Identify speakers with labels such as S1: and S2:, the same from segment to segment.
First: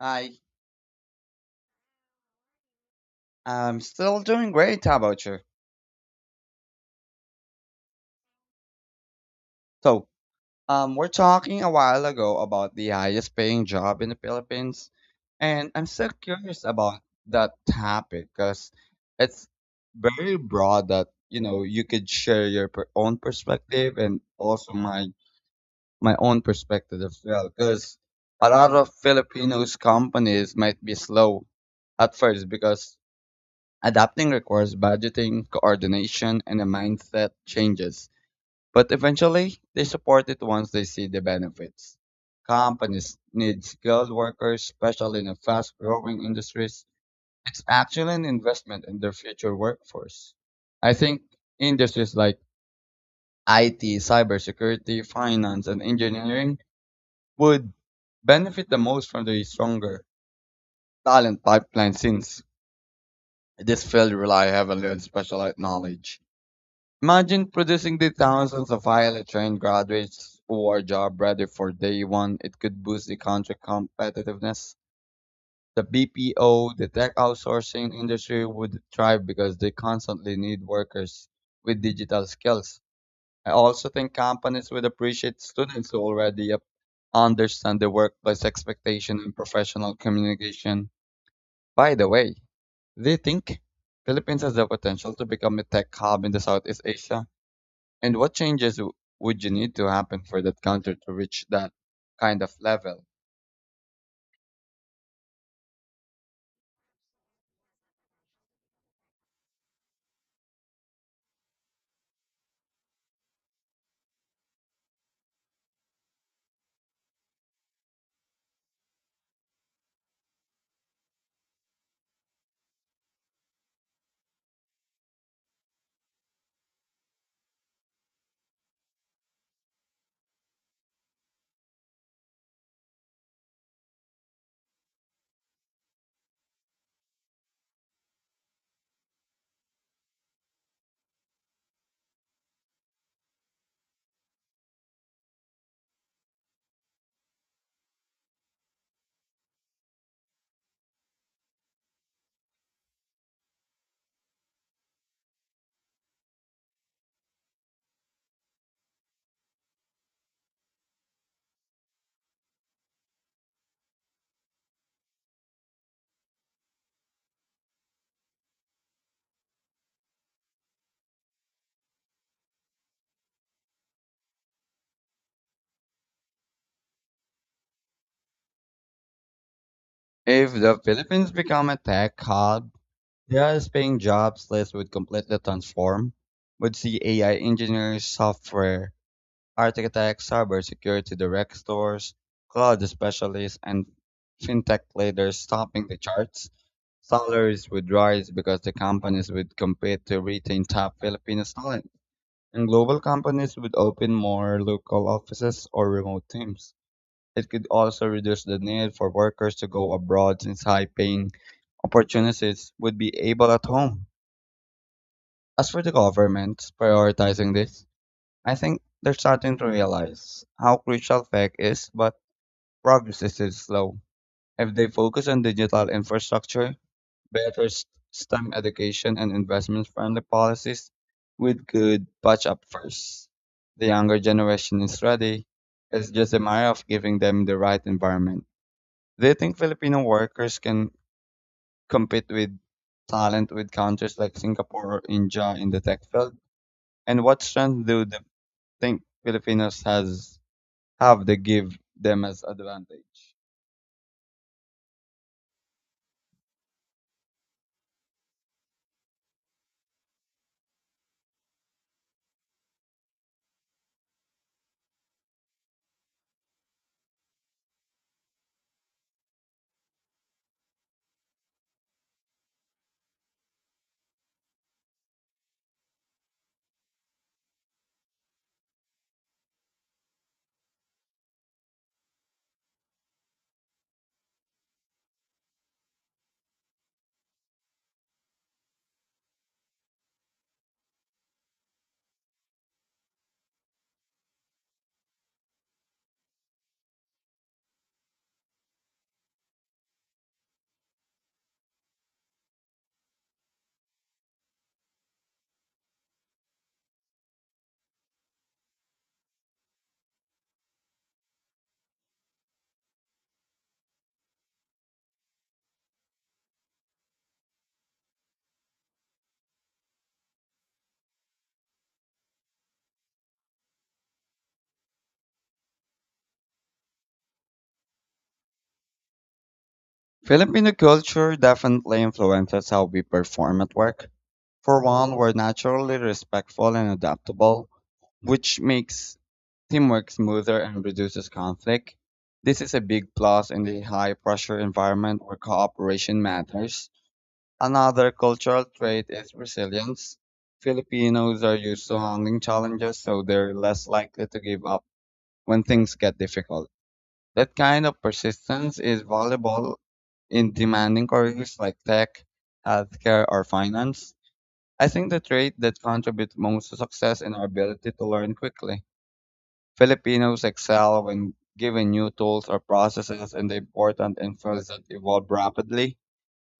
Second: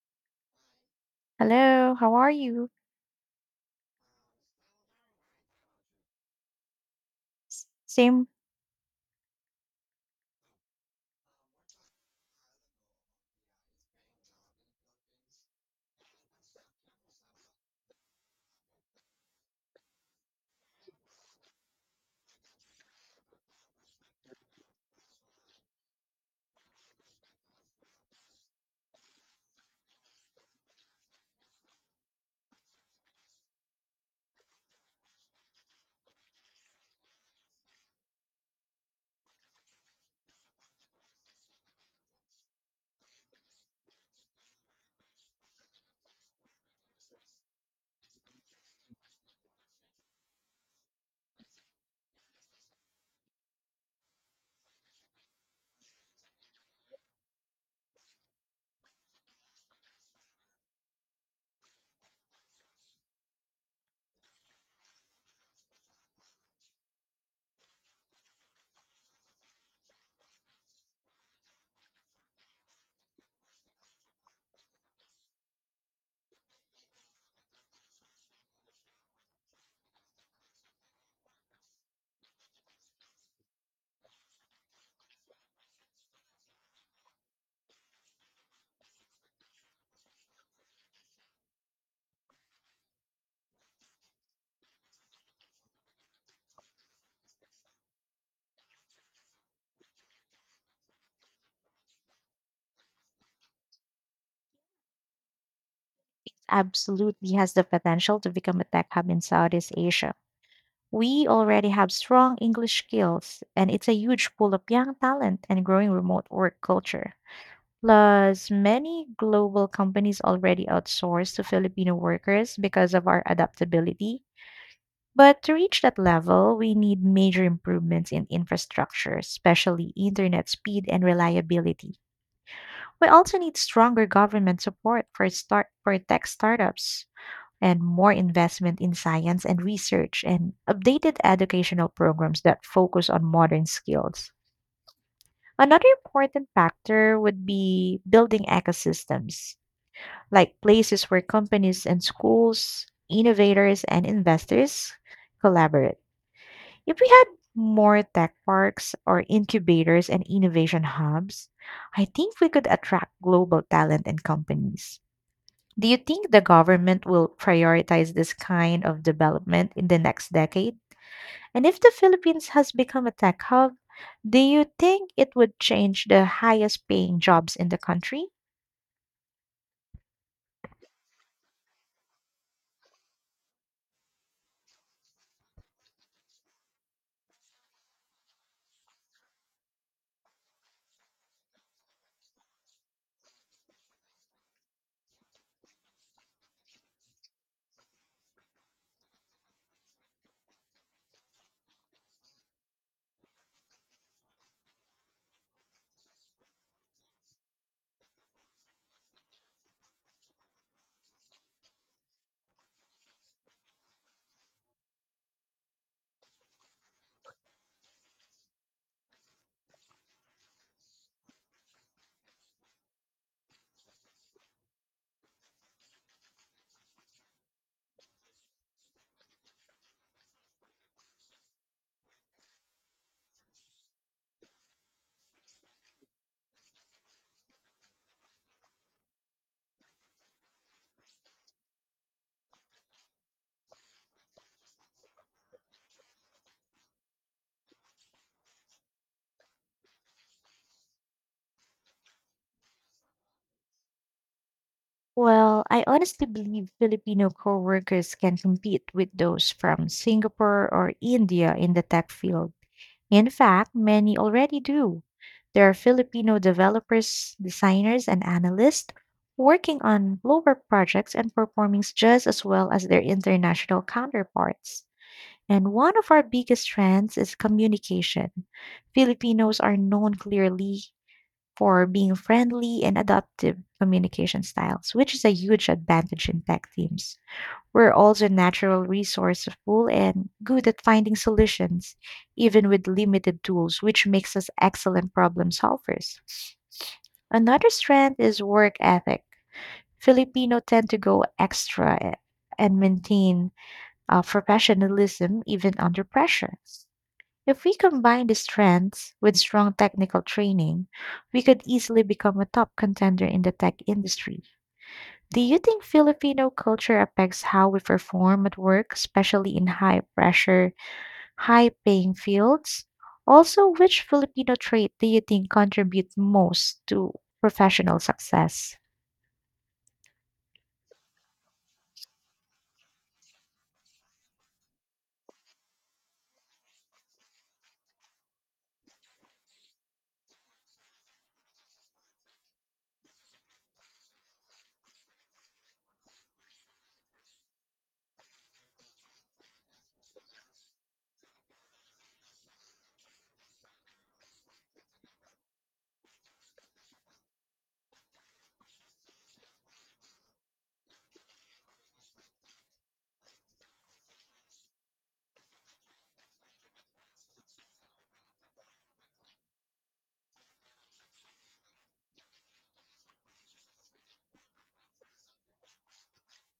S1: I
S2: Hello, how are you?
S1: am still doing great. How about you?
S2: SIM
S1: So, we're talking a while ago about the highest paying job in the Philippines, and I'm still curious about that topic because it's very broad that, you could share your own perspective and also my own perspective as well because a lot of Filipinos companies might be slow at first because adapting requires budgeting, coordination, and a mindset changes. But eventually, they support it once they see the benefits. Companies need skilled workers, especially in the fast-growing industries. It's actually an investment in their future workforce. I think industries like IT, cybersecurity, finance, and engineering would benefit the most from the stronger talent pipeline since this field rely heavily on specialized knowledge. Imagine producing the thousands of highly trained graduates who are job ready for day one. It could boost the country competitiveness. The BPO, the tech outsourcing industry would thrive because they constantly need workers with digital skills. I also think companies would appreciate students who already understand the workplace expectation and professional communication. By the way, do you think Philippines has the potential to become a tech hub in the Southeast Asia? And what changes would you need to happen for that counter to reach that kind of level?
S2: absolutely has the potential to become a tech hub in Southeast Asia. We already have strong English skills, and it's a huge pool of young talent and growing remote work culture. Plus, many global companies already outsource to Filipino workers because of our adaptability. But to reach that level, we need major improvements in infrastructure, especially internet speed and reliability. We also need stronger government support for start for tech startups, and more investment in science and research and updated educational programs that focus on modern skills. Another important factor would be building ecosystems, like places where companies and schools, innovators and investors collaborate. If we had more tech parks or incubators and innovation hubs, I think we could attract global talent and companies. Do you think the government will prioritize this kind of development in the next decade? And if the Philippines has become a tech hub, do you think it would change the highest paying jobs in the country?
S1: If the Philippines become a tech hub, just paying jobs list would completely transform. Would see AI engineers, software architects, cybersecurity direct stores, cloud specialists, and fintech leaders stopping the charts. Salaries would rise because the companies would compete to retain top Filipino talent. And global companies would open more local offices or remote teams, it could also reduce the need for workers to go abroad since high paying opportunities would be able at home. As for the governments prioritizing this, I think they're starting to realize how crucial tech is, but progress is still slow. If they focus on digital infrastructure, better s- STEM education and investment-friendly policies with good patch-up first. The younger generation is ready. It's just a matter of giving them the right environment. Do you think Filipino workers can compete with talent with countries like Singapore or India in the tech field? And what strength do they think Filipinos has have they give them as advantage?
S2: Well, I honestly believe Filipino co workers can compete with those from Singapore or India in the tech field. In fact, many already do. There are Filipino developers, designers, and analysts working on global projects and performing just as well as their international counterparts. And one of our biggest strengths is communication. Filipinos are known clearly for being friendly and adaptive communication styles, which is a huge advantage in tech teams. We're also natural resourceful and good at finding solutions, even with limited tools, which makes us excellent problem solvers. Another strength is work ethic. Filipino tend to go extra e, and maintain professionalism even under pressure. If we combine these strengths with strong technical training, we could easily become a top contender in the tech industry. Do you think Filipino culture affects how we perform at work, especially in high pressure, high paying fields? Also, which Filipino trait do you think contributes most to professional success?
S1: Filipino culture definitely influences how we perform at work. For one, we're naturally respectful and adaptable, which makes teamwork smoother and reduces conflict. This is a big plus in the high pressure environment where cooperation matters. Another cultural trait is resilience. Filipinos are used to handling challenges, so they're less likely to give up when things get difficult. That kind of persistence is valuable in demanding careers like tech, healthcare, or finance. I think the trait that contributes most to success is our ability to learn quickly. Filipinos excel when given new tools or processes and the important infos that evolve rapidly.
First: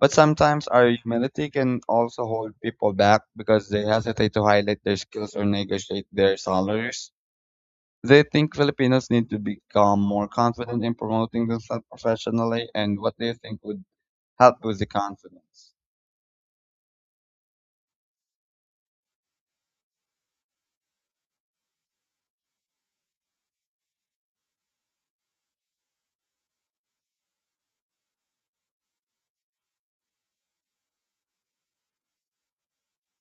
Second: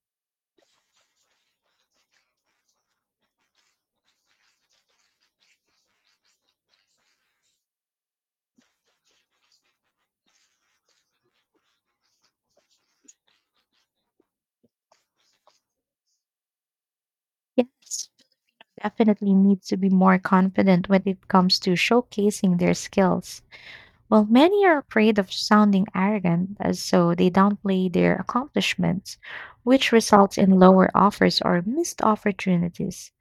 S1: But sometimes our humility can also hold people back because they hesitate to highlight their skills or negotiate their salaries. They think Filipinos need to become more confident in promoting themselves professionally, and what do you think would help with the confidence?
S2: Yes, definitely need to be more confident when it comes to showcasing their skills. While many are afraid of sounding arrogant, so they downplay their accomplishments, which results in lower offers or missed opportunities.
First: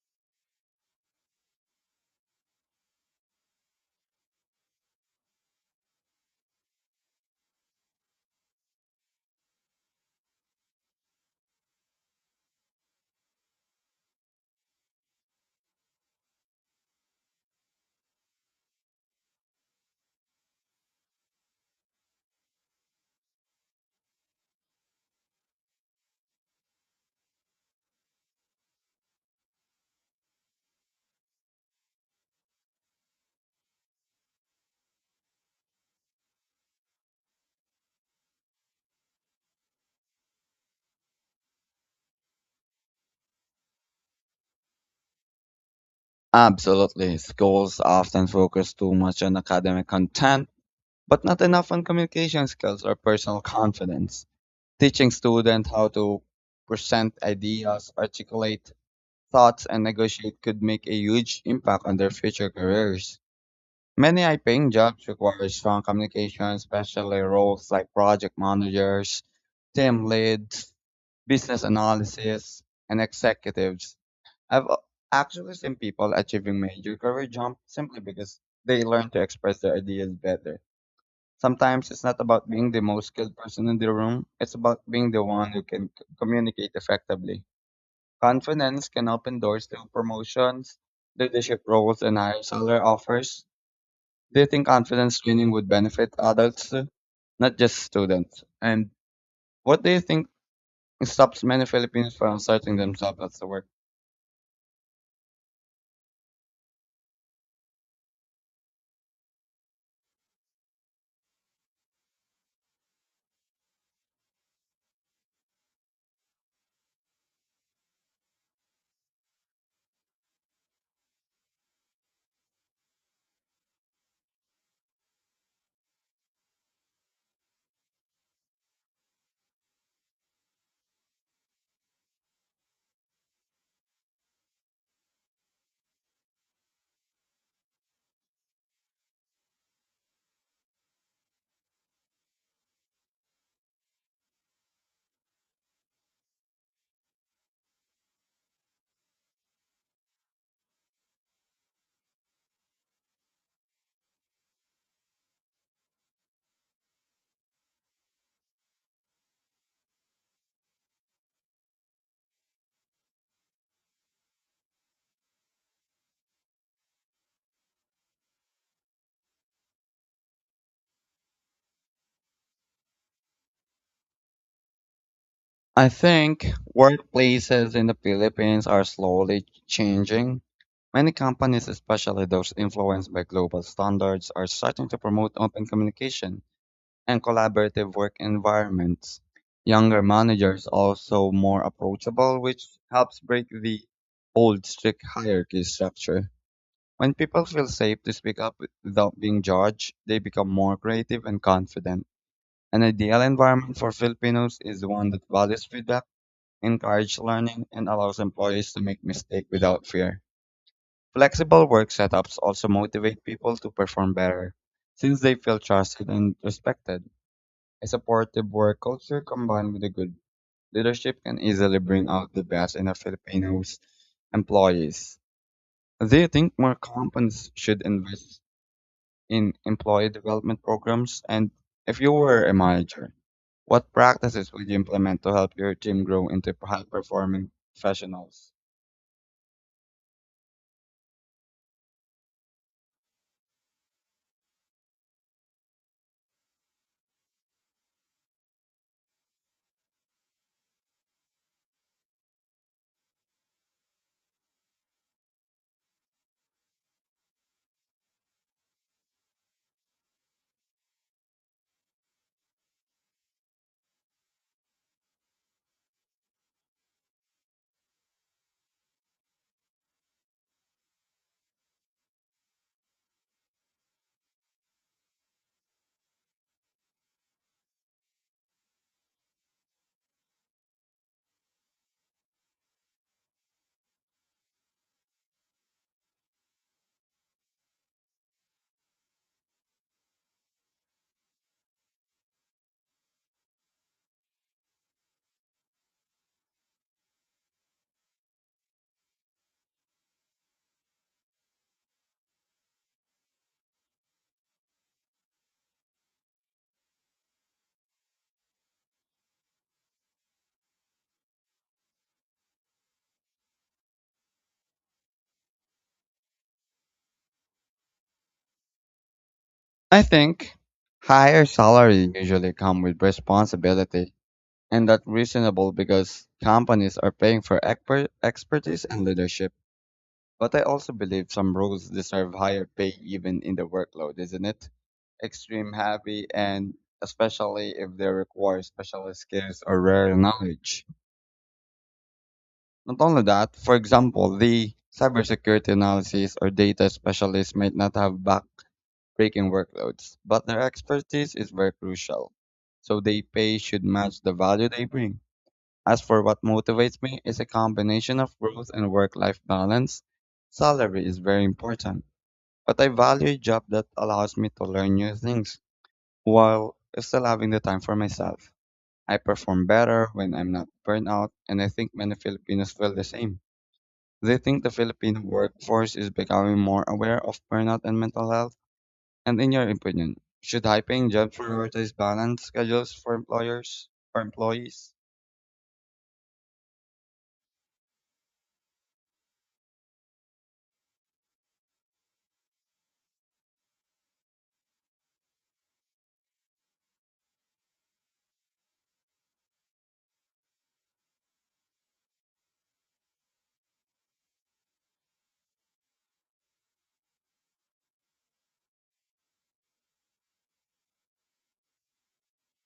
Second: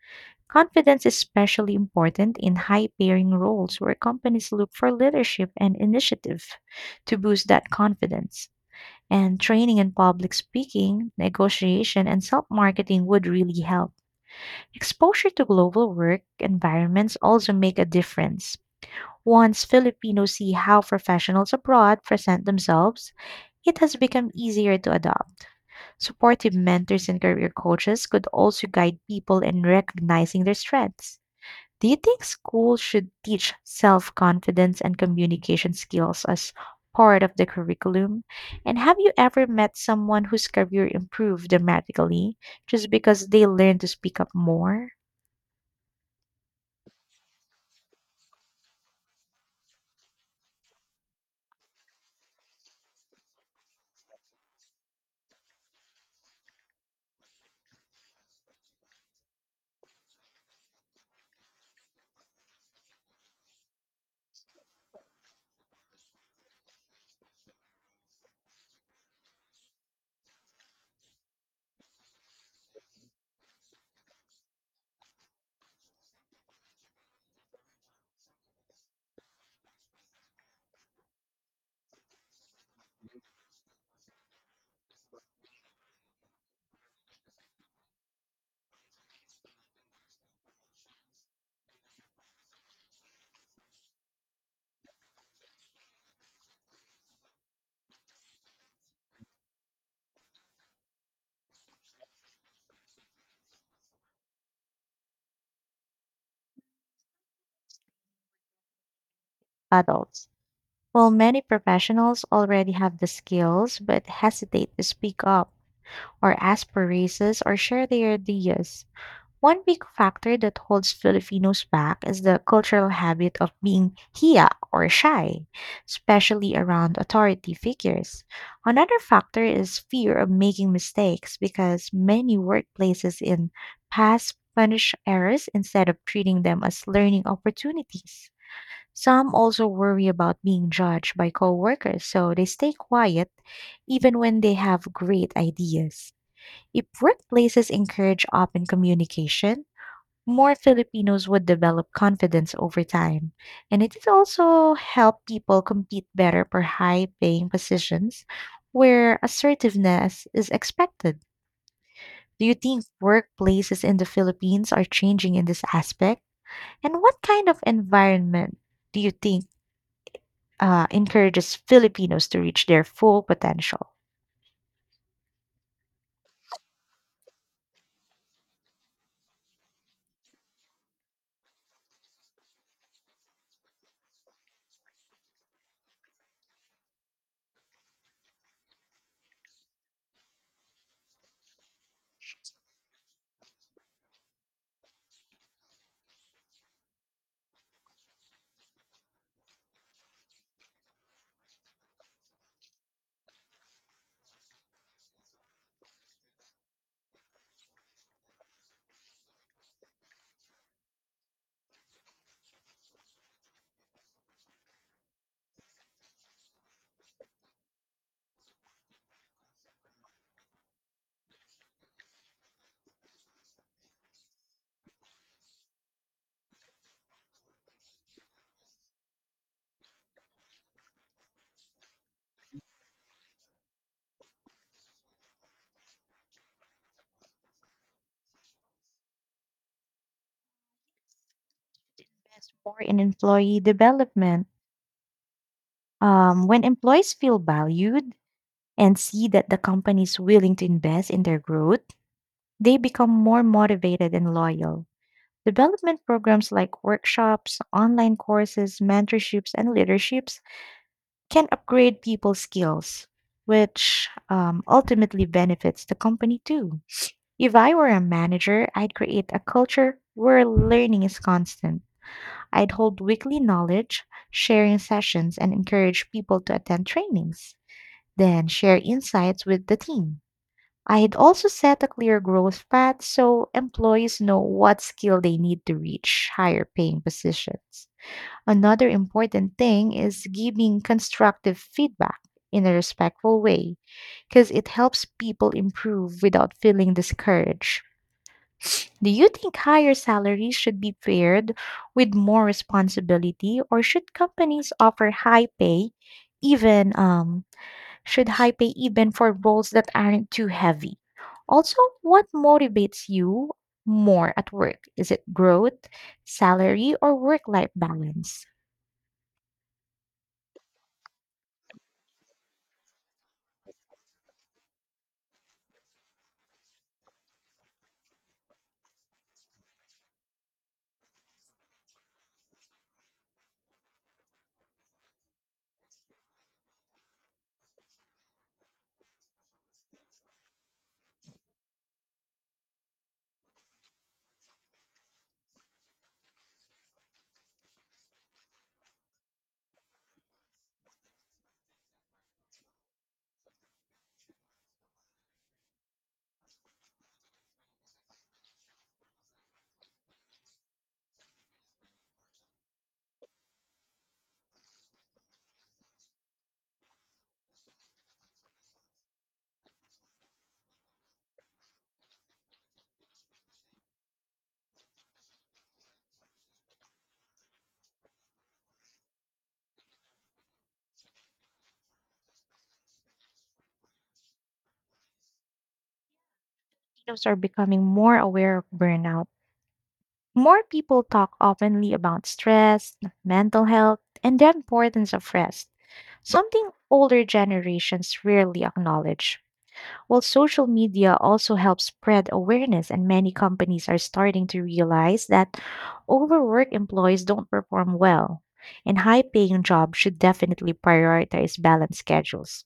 S2: Confidence is especially important in high paying roles where companies look for leadership and initiative to boost that confidence. And training in public speaking, negotiation, and self marketing would really help. Exposure to global work environments also make a difference. Once Filipinos see how professionals abroad present themselves, it has become easier to adopt. Supportive mentors and career coaches could also guide people in recognizing their strengths. Do you think schools should teach self confidence and communication skills as part of the curriculum? And have you ever met someone whose career improved dramatically just because they learned to speak up more?
S1: Absolutely. Schools often focus too much on academic content, but not enough on communication skills or personal confidence. Teaching students how to present ideas, articulate thoughts, and negotiate could make a huge impact on their future careers. Many high paying jobs require strong communication, especially roles like project managers, team leads, business analysis, and executives. I've a- actually seen people achieving major career jump simply because they learn to express their ideas better. Sometimes it's not about being the most skilled person in the room, it's about being the one who can communicate effectively. Confidence can open doors to promotions, leadership roles, and higher salary offers. Do you think confidence training would benefit adults, too, not just students? And what do you think stops many Filipinos from asserting themselves at the workplace?
S2: Adults. Well, many professionals already have the skills but hesitate to speak up or ask for raises or share their ideas. One big factor that holds Filipinos back is the cultural habit of being hiya or shy, especially around authority figures. Another factor is fear of making mistakes because many workplaces in past punish errors instead of treating them as learning opportunities. Some also worry about being judged by coworkers, so they stay quiet even when they have great ideas. If workplaces encourage open communication, more Filipinos would develop confidence over time. And it is also help people compete better for high paying positions where assertiveness is expected. Do you think workplaces in the Philippines are changing in this aspect? And what kind of environment do you think encourages Filipinos to reach their full potential?
S1: I think workplaces in the Philippines are slowly changing. Many companies, especially those influenced by global standards, are starting to promote open communication and collaborative work environments. Younger managers are also more approachable, which helps break the old strict hierarchy structure. When people feel safe to speak up without being judged, they become more creative and confident. An ideal environment for Filipinos is one that values feedback, encourage learning, and allows employees to make mistakes without fear. Flexible work setups also motivate people to perform better since they feel trusted and respected. A supportive work culture combined with a good leadership can easily bring out the best in a Filipino's employees. Do you think more companies should invest in employee development programs? And if you were a manager, what practices would you implement to help your team grow into high performing professionals?
S2: Invest more in employee development. When employees feel valued and see that the company is willing to invest in their growth, they become more motivated and loyal. Development programs like workshops, online courses, mentorships, and leaderships can upgrade people's skills, which ultimately benefits the company too. If I were a manager, I'd create a culture where learning is constant. I'd hold weekly knowledge, sharing sessions, and encourage people to attend trainings, then share insights with the team. I had also set a clear growth path so employees know what skill they need to reach higher paying positions. Another important thing is giving constructive feedback in a respectful way because it helps people improve without feeling discouraged. Do you think higher salaries should be paired with more responsibility, or should companies offer high pay even should high pay even for roles that aren't too heavy? Also, what motivates you more at work? Is it growth, salary, or work life balance?
S1: I think higher salary usually come with responsibility, and that's reasonable because companies are paying for expertise and leadership. But I also believe some roles deserve higher pay even in the workload, isn't it? Extreme happy and especially if they require specialist skills or rare knowledge. Not only that, for example, the cybersecurity analysis or data specialists might not have back breaking workloads, but their expertise is very crucial, so they pay should match the value they bring. As for what motivates me is a combination of growth and work-life balance. Salary is very important, but I value a job that allows me to learn new things while still having the time for myself. I perform better when I'm not burnt out, and I think many Filipinos feel the same. They think the Filipino workforce is becoming more aware of burnout and mental health and in your opinion, should high-paying jobs prioritize balanced schedules for employers or employees?
S2: Those are becoming more aware of burnout. More people talk openly about stress, mental health, and the importance of rest, something older generations rarely acknowledge. Well, social media also helps spread awareness, and many companies are starting to realize that overworked employees don't perform well, and high paying jobs should definitely prioritize balanced schedules.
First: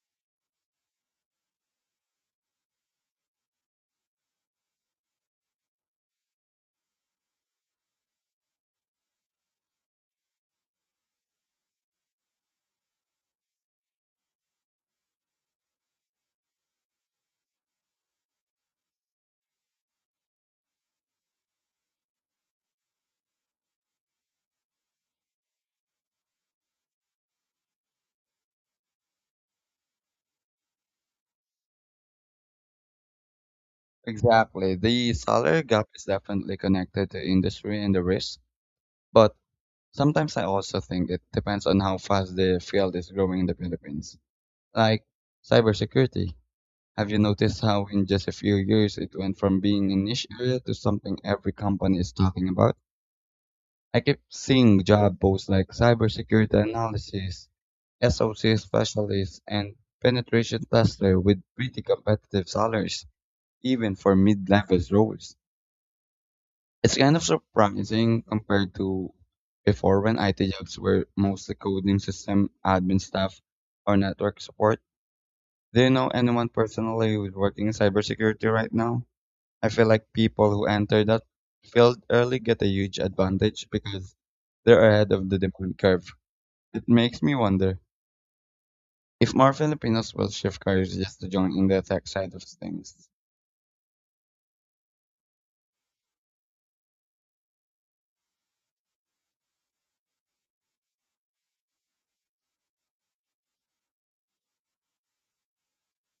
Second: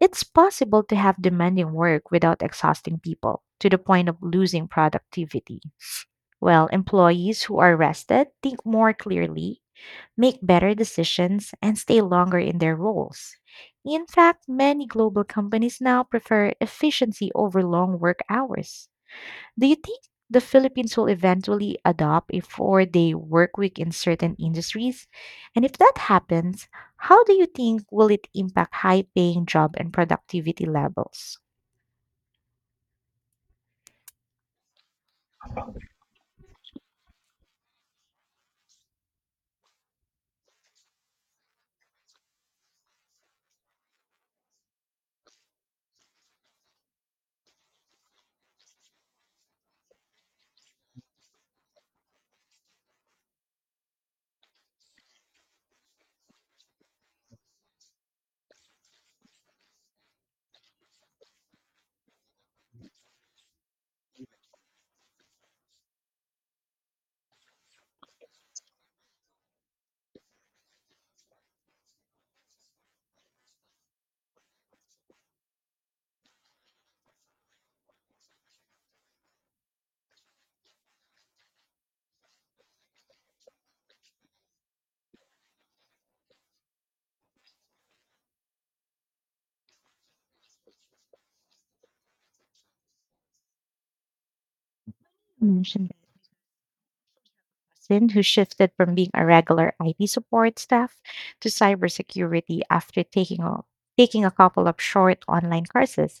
S2: It's possible to have demanding work without exhausting people to the point of losing productivity. Well, employees who are rested think more clearly, make better decisions, and stay longer in their roles. In fact, many global companies now prefer efficiency over long work hours. Do you think the Philippines will eventually adopt a 4 day work week in certain industries? And if that happens, how do you think will it impact high paying job and productivity levels?
S1: Exactly. The salary gap is definitely connected to industry and the risk, but sometimes I also think it depends on how fast the field is growing in the Philippines. Like cybersecurity. Have you noticed how in just a few years it went from being a niche area to something every company is talking about? I keep seeing job posts like cybersecurity analysis, SOC specialists and penetration tester with pretty competitive salaries, even for mid-level roles. It's kind of surprising compared to before when IT jobs were mostly coding system admin staff or network support. Do you know anyone personally who's working in cybersecurity right now? I feel like people who enter that field early get a huge advantage because they're ahead of the demand curve. It makes me wonder if more Filipinos will shift careers just to join in the tech side of things.
S2: Mentioned person who shifted from being a regular IT support staff to cybersecurity after taking a couple of short online courses.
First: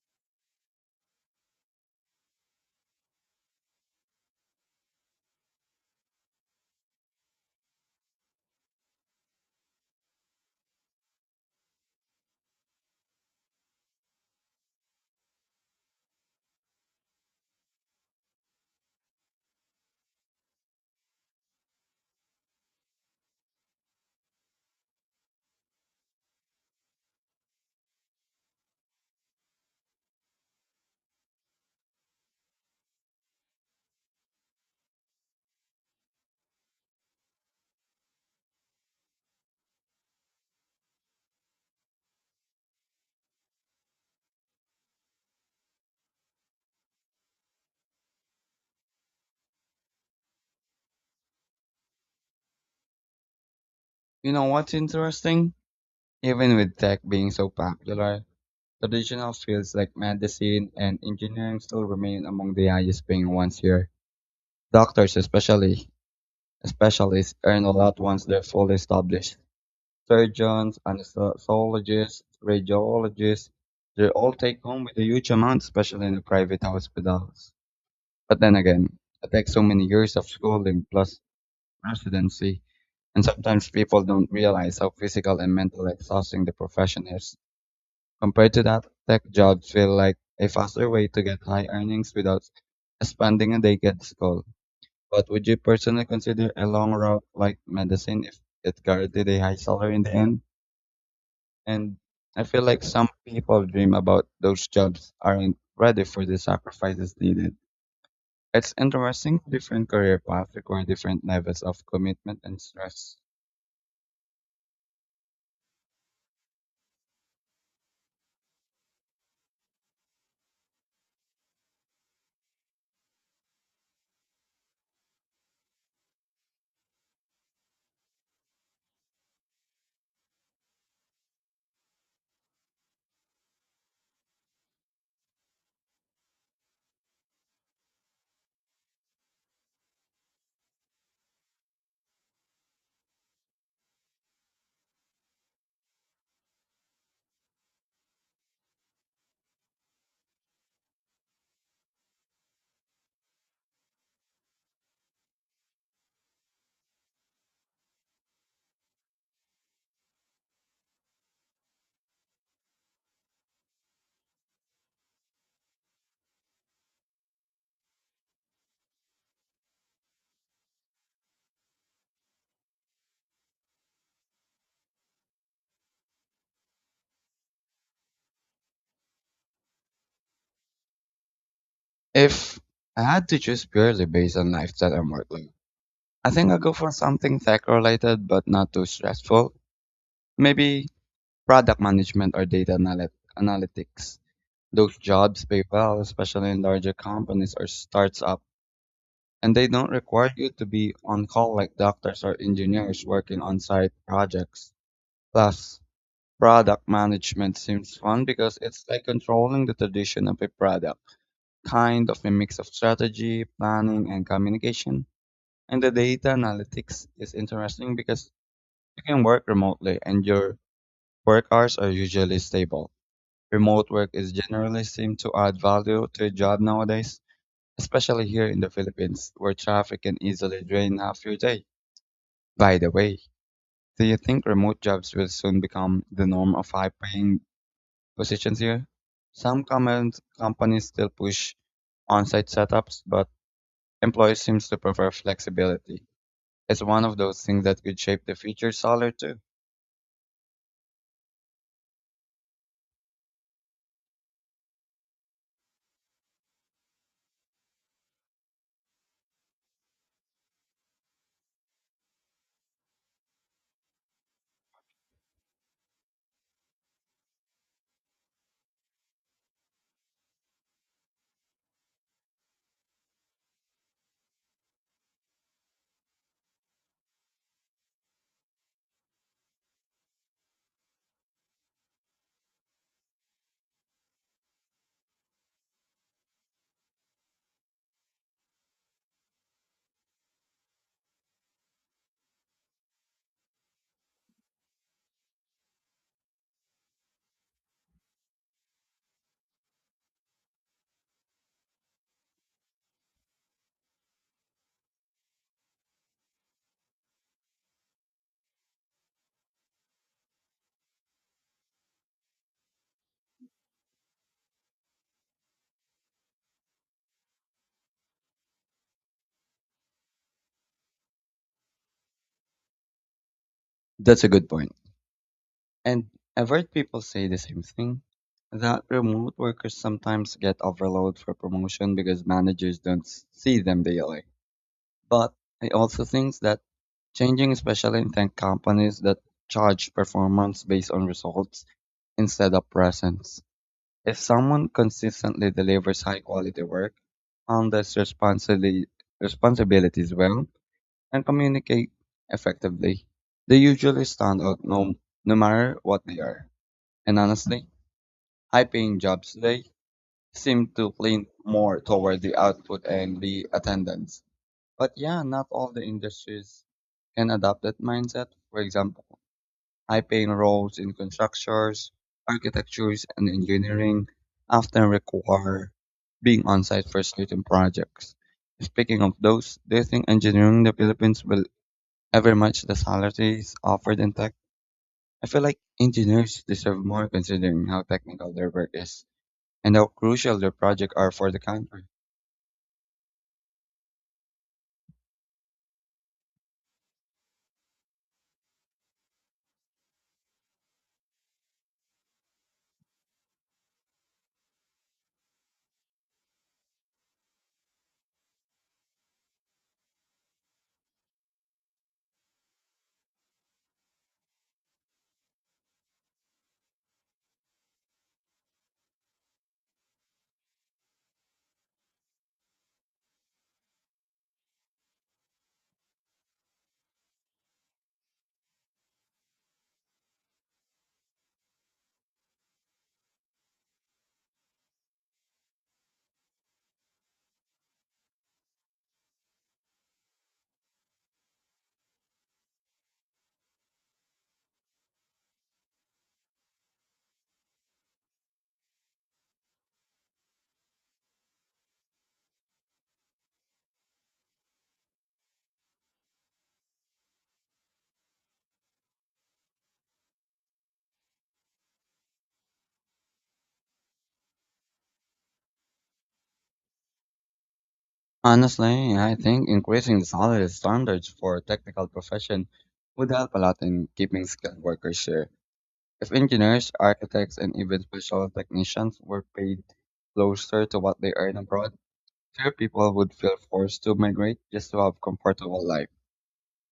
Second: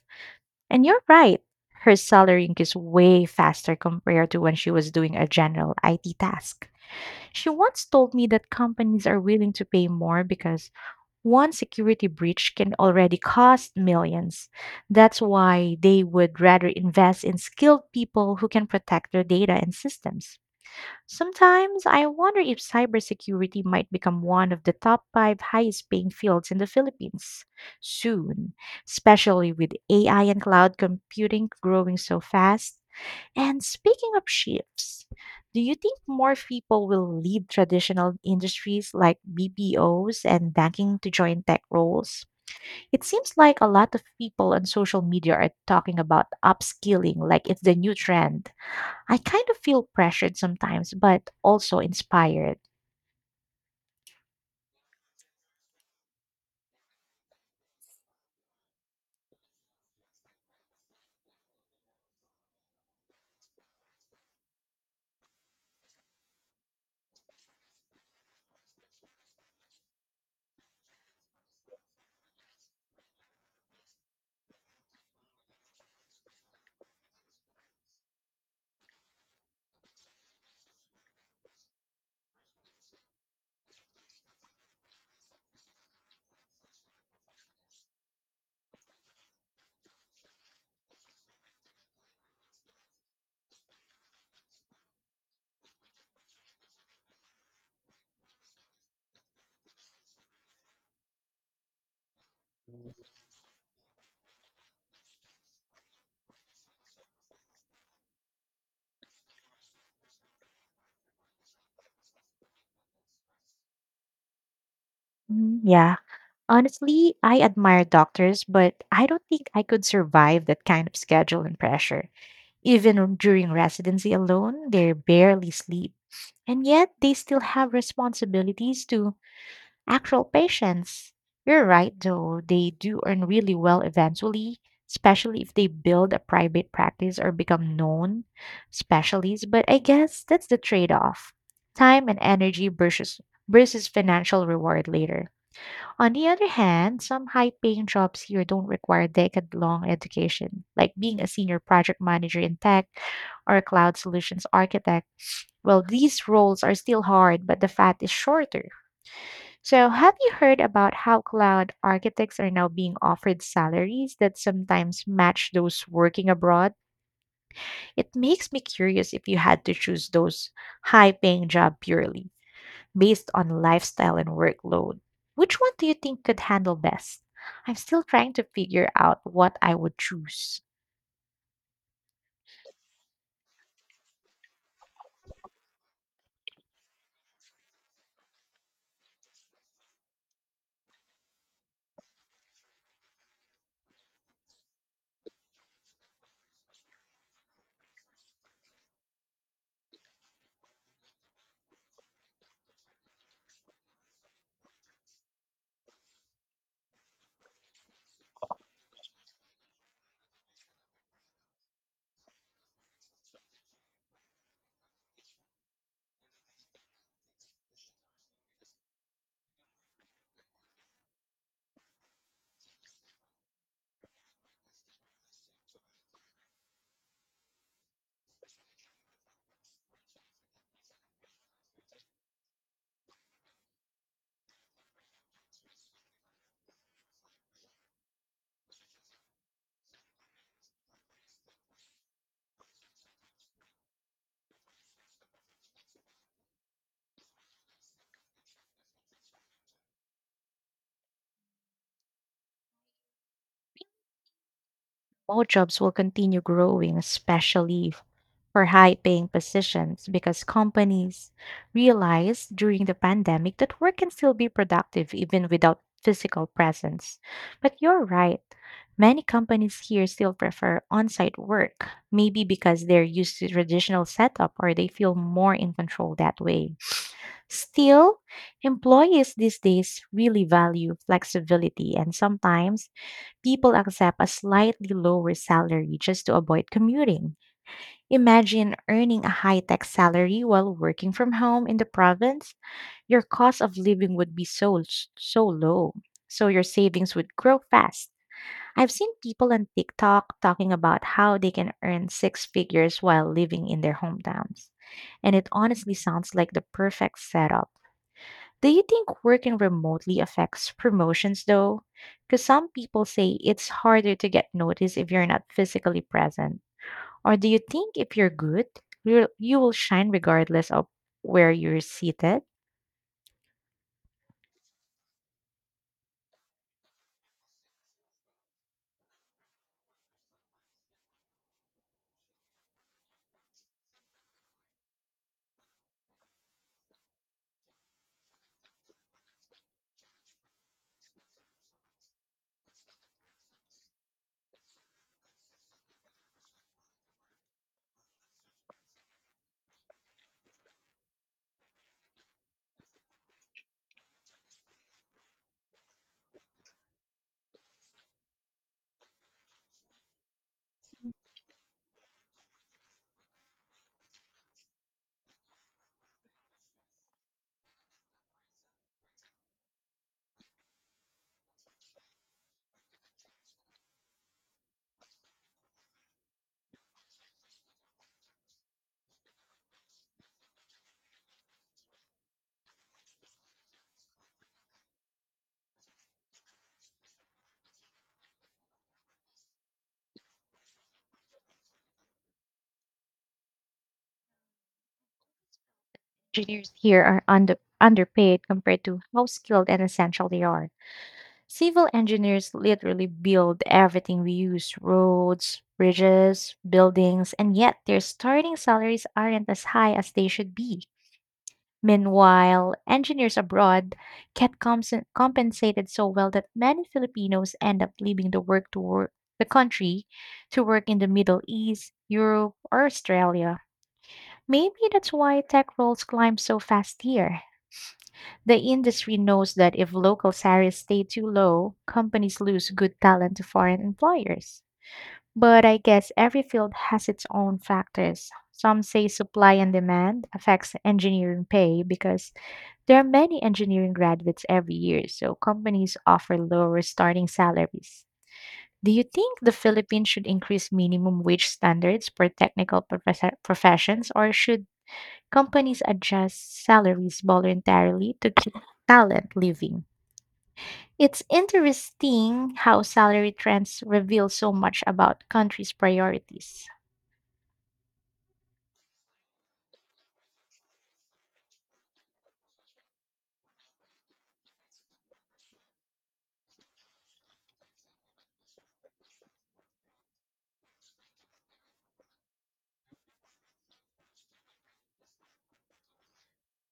S2: And you're right, her salary increased way faster compared to when she was doing a general IT task. She once told me that companies are willing to pay more because one security breach can already cost millions. That's why they would rather invest in skilled people who can protect their data and systems. Sometimes I wonder if cybersecurity might become one of the top five highest paying fields in the Philippines soon, especially with AI and cloud computing growing so fast. And speaking of shifts, do you think more people will leave traditional industries like BPOs and banking to join tech roles? It seems like a lot of people on social media are talking about upskilling like it's the new trend. I kind of feel pressured sometimes, but also inspired.
S1: You know what's interesting? Even with tech being so popular, traditional fields like medicine and engineering still remain among the highest paying ones here. Doctors especially specialists earn a lot once they're fully established. Surgeons, anesthesiologists, radiologists, they all take home with a huge amount, especially in the private hospitals. But then again, it takes so many years of schooling plus residency. And sometimes people don't realize how physical and mental exhausting the profession is. Compared to that, tech jobs feel like a faster way to get high earnings without spending a day at school. But would you personally consider a long route like medicine if it guaranteed a high salary in the end? And I feel like some people dream about those jobs aren't ready for the sacrifices needed. It's interesting, different career paths require different levels of commitment and stress.
S2: Yeah. Honestly, I admire doctors, but I don't think I could survive that kind of schedule and pressure. Even during residency alone, they barely sleep. And yet, they still have responsibilities too. Actual patients. You're right, though. They do earn really well eventually, especially if they build a private practice or become known specialists. But I guess that's the trade off time and energy versus financial reward later. On the other hand, some high paying jobs here don't require decade long education, like being a senior project manager in tech or a cloud solutions architect. Well, these roles are still hard, but the fat is shorter. So, have you heard about how cloud architects are now being offered salaries that sometimes match those working abroad? It makes me curious if you had to choose those high paying job purely based on lifestyle and workload. Which one do you think could handle best? I'm still trying to figure out what I would choose.
S1: If I had to choose purely based on lifestyle and life, I think I'll go for something tech related but not too stressful. Maybe product management or analytics. Those jobs pay well, especially in larger companies or starts up, and they don't require you to be on call like doctors or engineers working on site projects. Plus, product management seems fun because it's like controlling the tradition of a product, kind of a mix of strategy, planning, and communication. And the data analytics is interesting because you can work remotely and your work hours are usually stable. Remote work is generally seen to add value to a job nowadays, especially here in the Philippines where traffic can easily drain half your day. By the way, do you think remote jobs will soon become the norm of high paying positions here? Some comment companies still push on-site setups, but employees seem to prefer flexibility. It's one of those things that could shape the future salary too.
S2: All jobs will continue growing, especially for high paying positions because companies realized during the pandemic that work can still be productive even without physical presence. But you're right. Many companies here still prefer on site work, maybe because they're used to traditional setup or they feel more in control that way. Still, employees these days really value flexibility, and sometimes people accept a slightly lower salary just to avoid commuting. Imagine earning a high tech salary while working from home in the province. Your cost of living would be so low, so your savings would grow fast. I've seen people on TikTok talking about how they can earn six figures while living in their hometowns. And it honestly sounds like the perfect setup. Do you think working remotely affects promotions though? Because some people say it's harder to get noticed if you're not physically present. Or do you think if you're good, you will shine regardless of where you're seated?
S1: That's a good point. And I've heard people say the same thing that remote workers sometimes get overloaded for promotion because managers don't see them daily. But I also think that changing, especially in tech companies that charge performance based on results instead of presence. If someone consistently delivers high quality work, on this responsibility responsibilities well, and communicate effectively. They usually stand out no matter what they are. And honestly, high paying jobs today seem to lean more toward the output and the attendance. But yeah, not all the industries can adopt that mindset. For example, high paying roles in constructions, architectures, and engineering often require being on site for certain projects. Speaking of those, do you think engineering in the Philippines will ever much the salaries offered in tech? I feel like engineers deserve more considering how technical their work is and how crucial their projects are for the country.
S2: Engineers here are underpaid compared to how skilled and essential they are. Civil engineers literally build everything we use roads, bridges, buildings, and yet their starting salaries aren't as high as they should be. Meanwhile, engineers abroad get compensated so well that many Filipinos end up leaving the country to work in the Middle East, Europe, or Australia. Maybe that's why tech roles climb so fast here. The industry knows that if local salaries stay too low, companies lose good talent to foreign employers. But I guess every field has its own factors. Some say supply and demand affects engineering pay because there are many engineering graduates every year, so companies offer lower starting salaries. Do you think the Philippines should increase minimum wage standards for professions, or should companies adjust salaries voluntarily to keep talent living? It's interesting how salary trends reveal so much about countries' priorities.
S1: Honestly, I think increasing the salary standards for technical profession would help a lot in keeping skilled workers here. If engineers, architects, and even special technicians were paid closer to what they earn abroad, fewer people would feel forced to migrate just to have comfortable life.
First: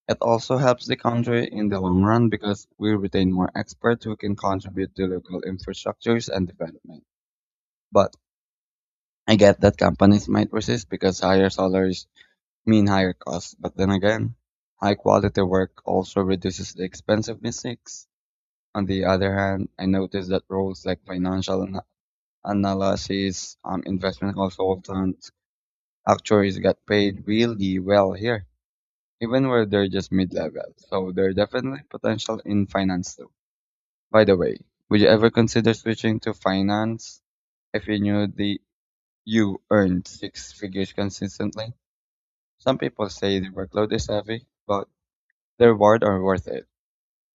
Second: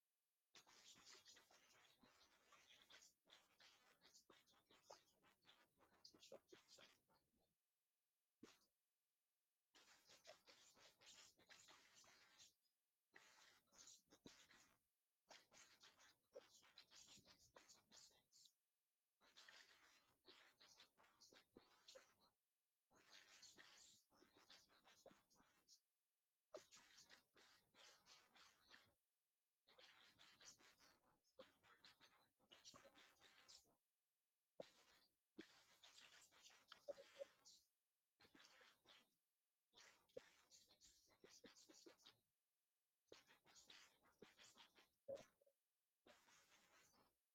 S1: It also helps the country in the long run because we retain more experts who can contribute to local infrastructures and development. But I get that companies might resist because higher salaries mean higher costs. But then again, high quality work also reduces the expense of mistakes. On the other hand, I noticed that roles like analysis, investment consultants, actuaries get paid really well here even where they're just mid level. So they're definitely potential in finance too. By the way, would you ever consider switching to finance if you knew the you earned six figures consistently? Some people say the workload is heavy, but the reward are worth it.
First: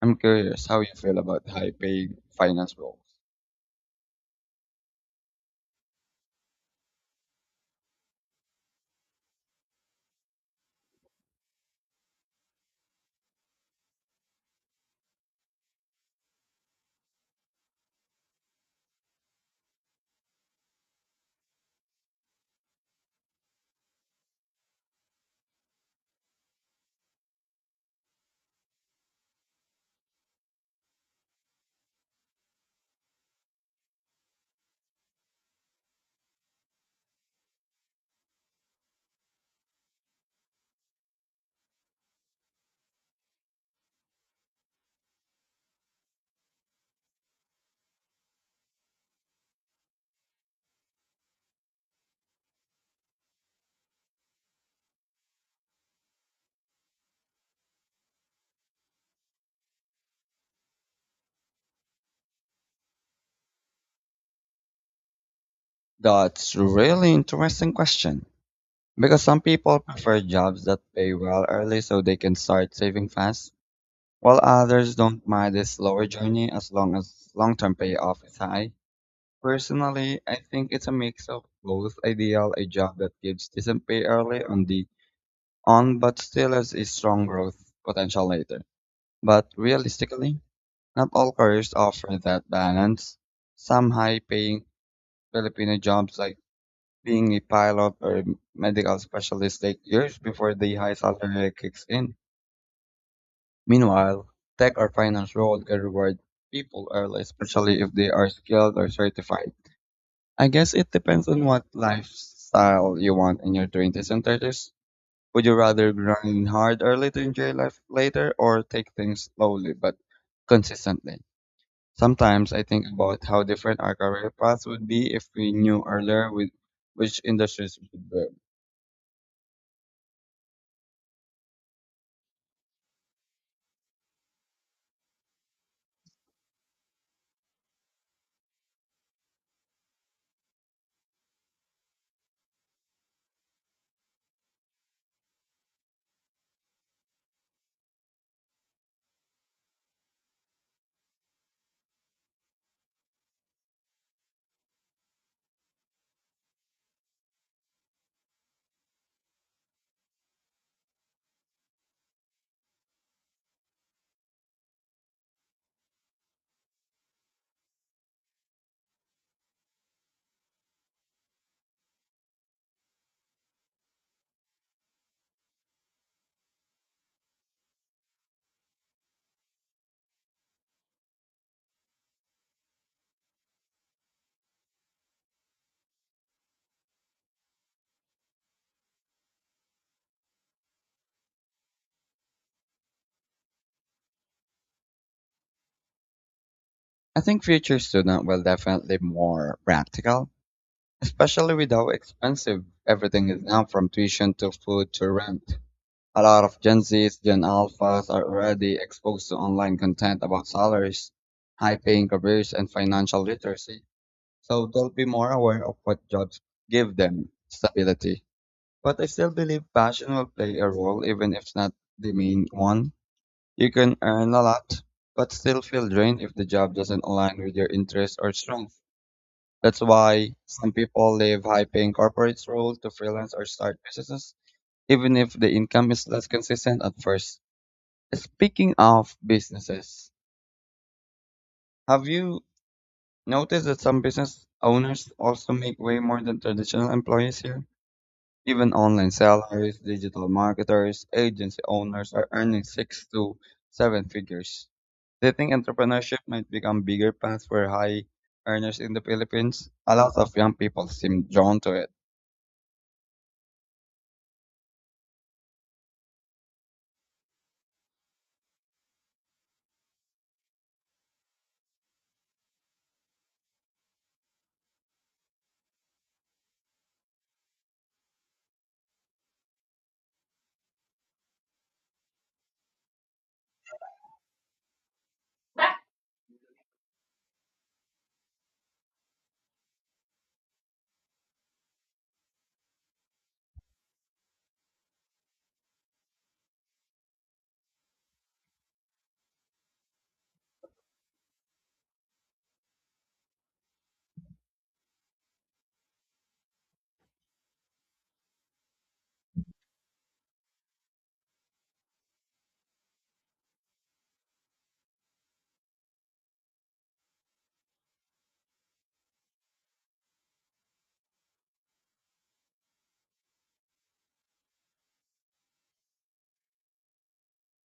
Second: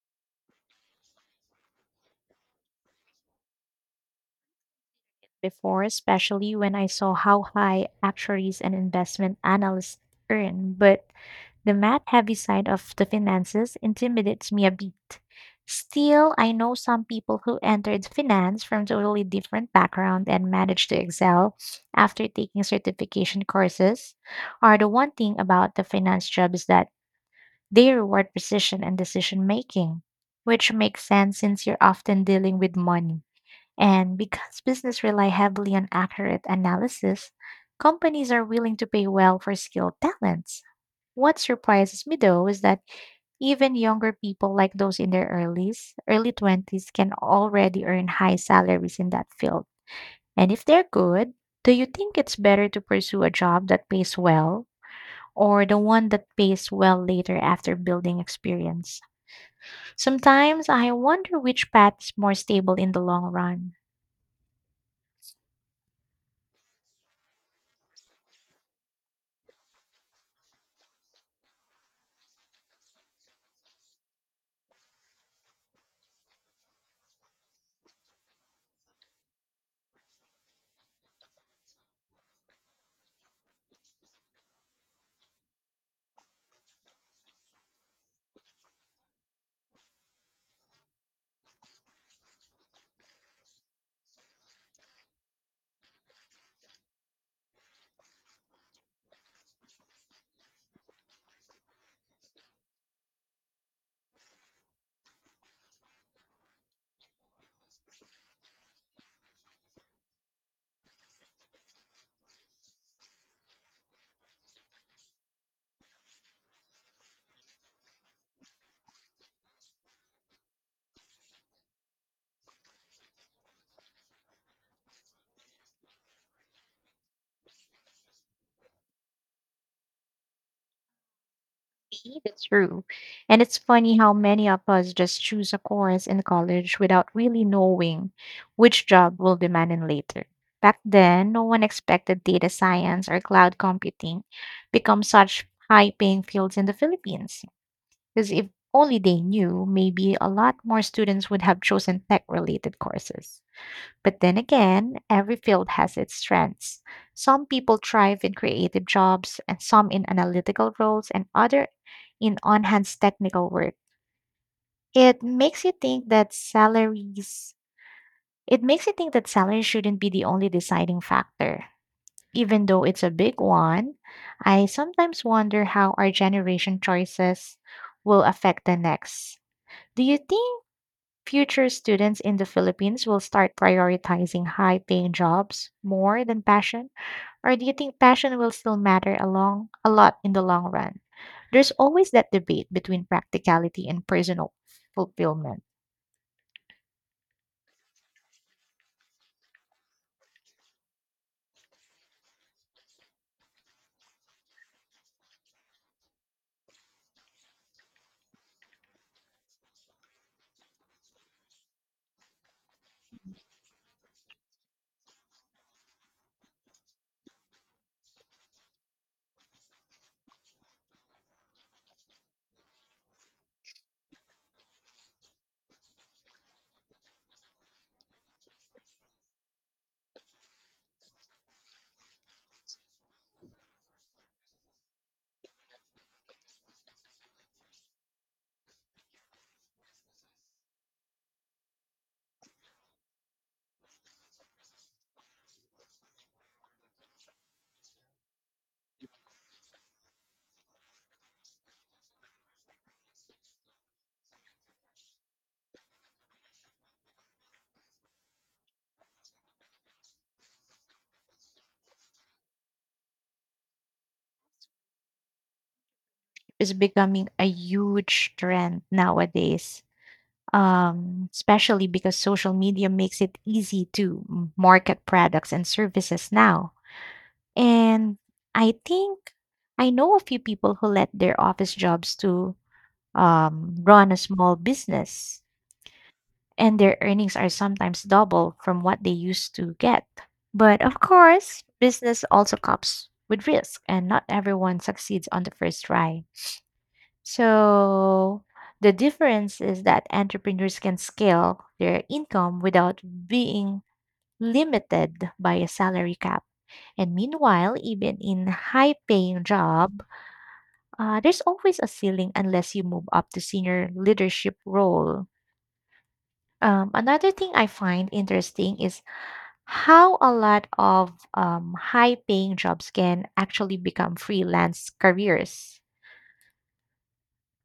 S1: I'm curious how you feel about high paying finance roles.
S2: Before, especially when I saw how high actuaries and investment analysts earn, but the math heavy side of the finances intimidates me a bit. Still, I know some people who entered finance from totally different background and managed to excel after taking certification courses. Are the one thing about the finance job is that they reward precision and decision making, which makes sense since you're often dealing with money. And because business rely heavily on accurate analysis, companies are willing to pay well for skilled talents. What surprises me though is that even younger people like those in their earlies, early 20s can already earn high salaries in that field. And if they're good, do you think it's better to pursue a job that pays well or the one that pays well later after building experience? Sometimes I wonder which path is more stable in the long run.
S1: That's really interesting question. Because some people prefer jobs that pay well early so they can start saving fast, while others don't mind this slower journey as long term payoff is high. Personally, I think it's a mix of both ideal, a job that gives decent pay early on but still has a strong growth potential later. But realistically, not all careers offer that balance. Some high paying Filipino jobs like being a pilot or a medical specialist take years before the high salary kicks in. Meanwhile, tech or finance roles can reward people early, especially if they are skilled or certified. I guess it depends on what lifestyle you want in your 20s and 30s. Would you rather grind hard early to enjoy life later or take things slowly but consistently? Sometimes I think about how different our career paths would be if we knew earlier with which industries we should boom.
S2: That's true. And it's funny how many of us just choose a course in college without really knowing which job will demand in later. Back then, no one expected data science or cloud computing become such high-paying fields in the Philippines. Because if only they knew, maybe a lot more students would have chosen tech-related courses. But then again, every field has its strengths. Some people thrive in creative jobs, and some in analytical roles, and other in on-hands technical work. It makes you think that salaries it makes you think that salary shouldn't be the only deciding factor. Even though it's a big one, I sometimes wonder how our generation choices will affect the next. Do you think future students in the Philippines will start prioritizing high paying jobs more than passion? Or do you think passion will still matter along a lot in the long run? There's always that debate between practicality and personal fulfillment.
S1: I think future student will definitely more practical, especially with how expensive everything is now from tuition to food to rent. A lot of Gen Zs, Gen Alphas are already exposed to online content about salaries, high paying careers, and financial literacy. So they'll be more aware of what jobs give them stability. But I still believe passion will play a role, even if it's not the main one. You can earn a lot, but still feel drained if the job doesn't align with your interests or strengths. That's why some people leave high paying corporate roles to freelance or start businesses, even if the income is less consistent at first. Speaking of businesses, have you noticed that some business owners also make way more than traditional employees here? Even online sellers, digital marketers, agency owners are earning six to seven figures. Do you think entrepreneurship might become bigger path for high earners in the Philippines? A lot of young people seem drawn to it.
S2: It's becoming a huge trend nowadays. Especially because social media makes it easy to market products and services now. And I think I know a few people who let their office jobs to run a small business, and their earnings are sometimes double from what they used to get. But of course, business also comes with risk, and not everyone succeeds on the first try. So, the difference is that entrepreneurs can scale their income without being limited by a salary cap. And meanwhile, even in high paying job, there's always a ceiling unless you move up to senior leadership role. Another thing I find interesting is how a lot of high paying jobs can actually become freelance careers.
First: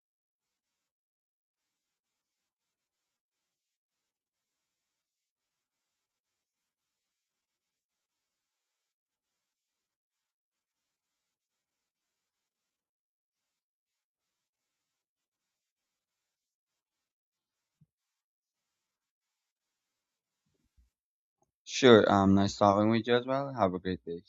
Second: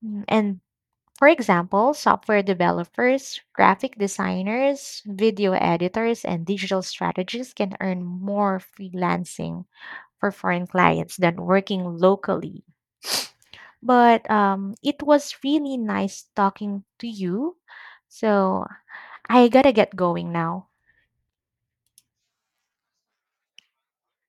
S2: And for example, software developers, graphic designers, video editors, and digital strategists can earn more freelancing for foreign clients than working locally. But it was really nice talking to you. So I gotta get going now.
S1: Sure, nice talking with you as well. Have a great day.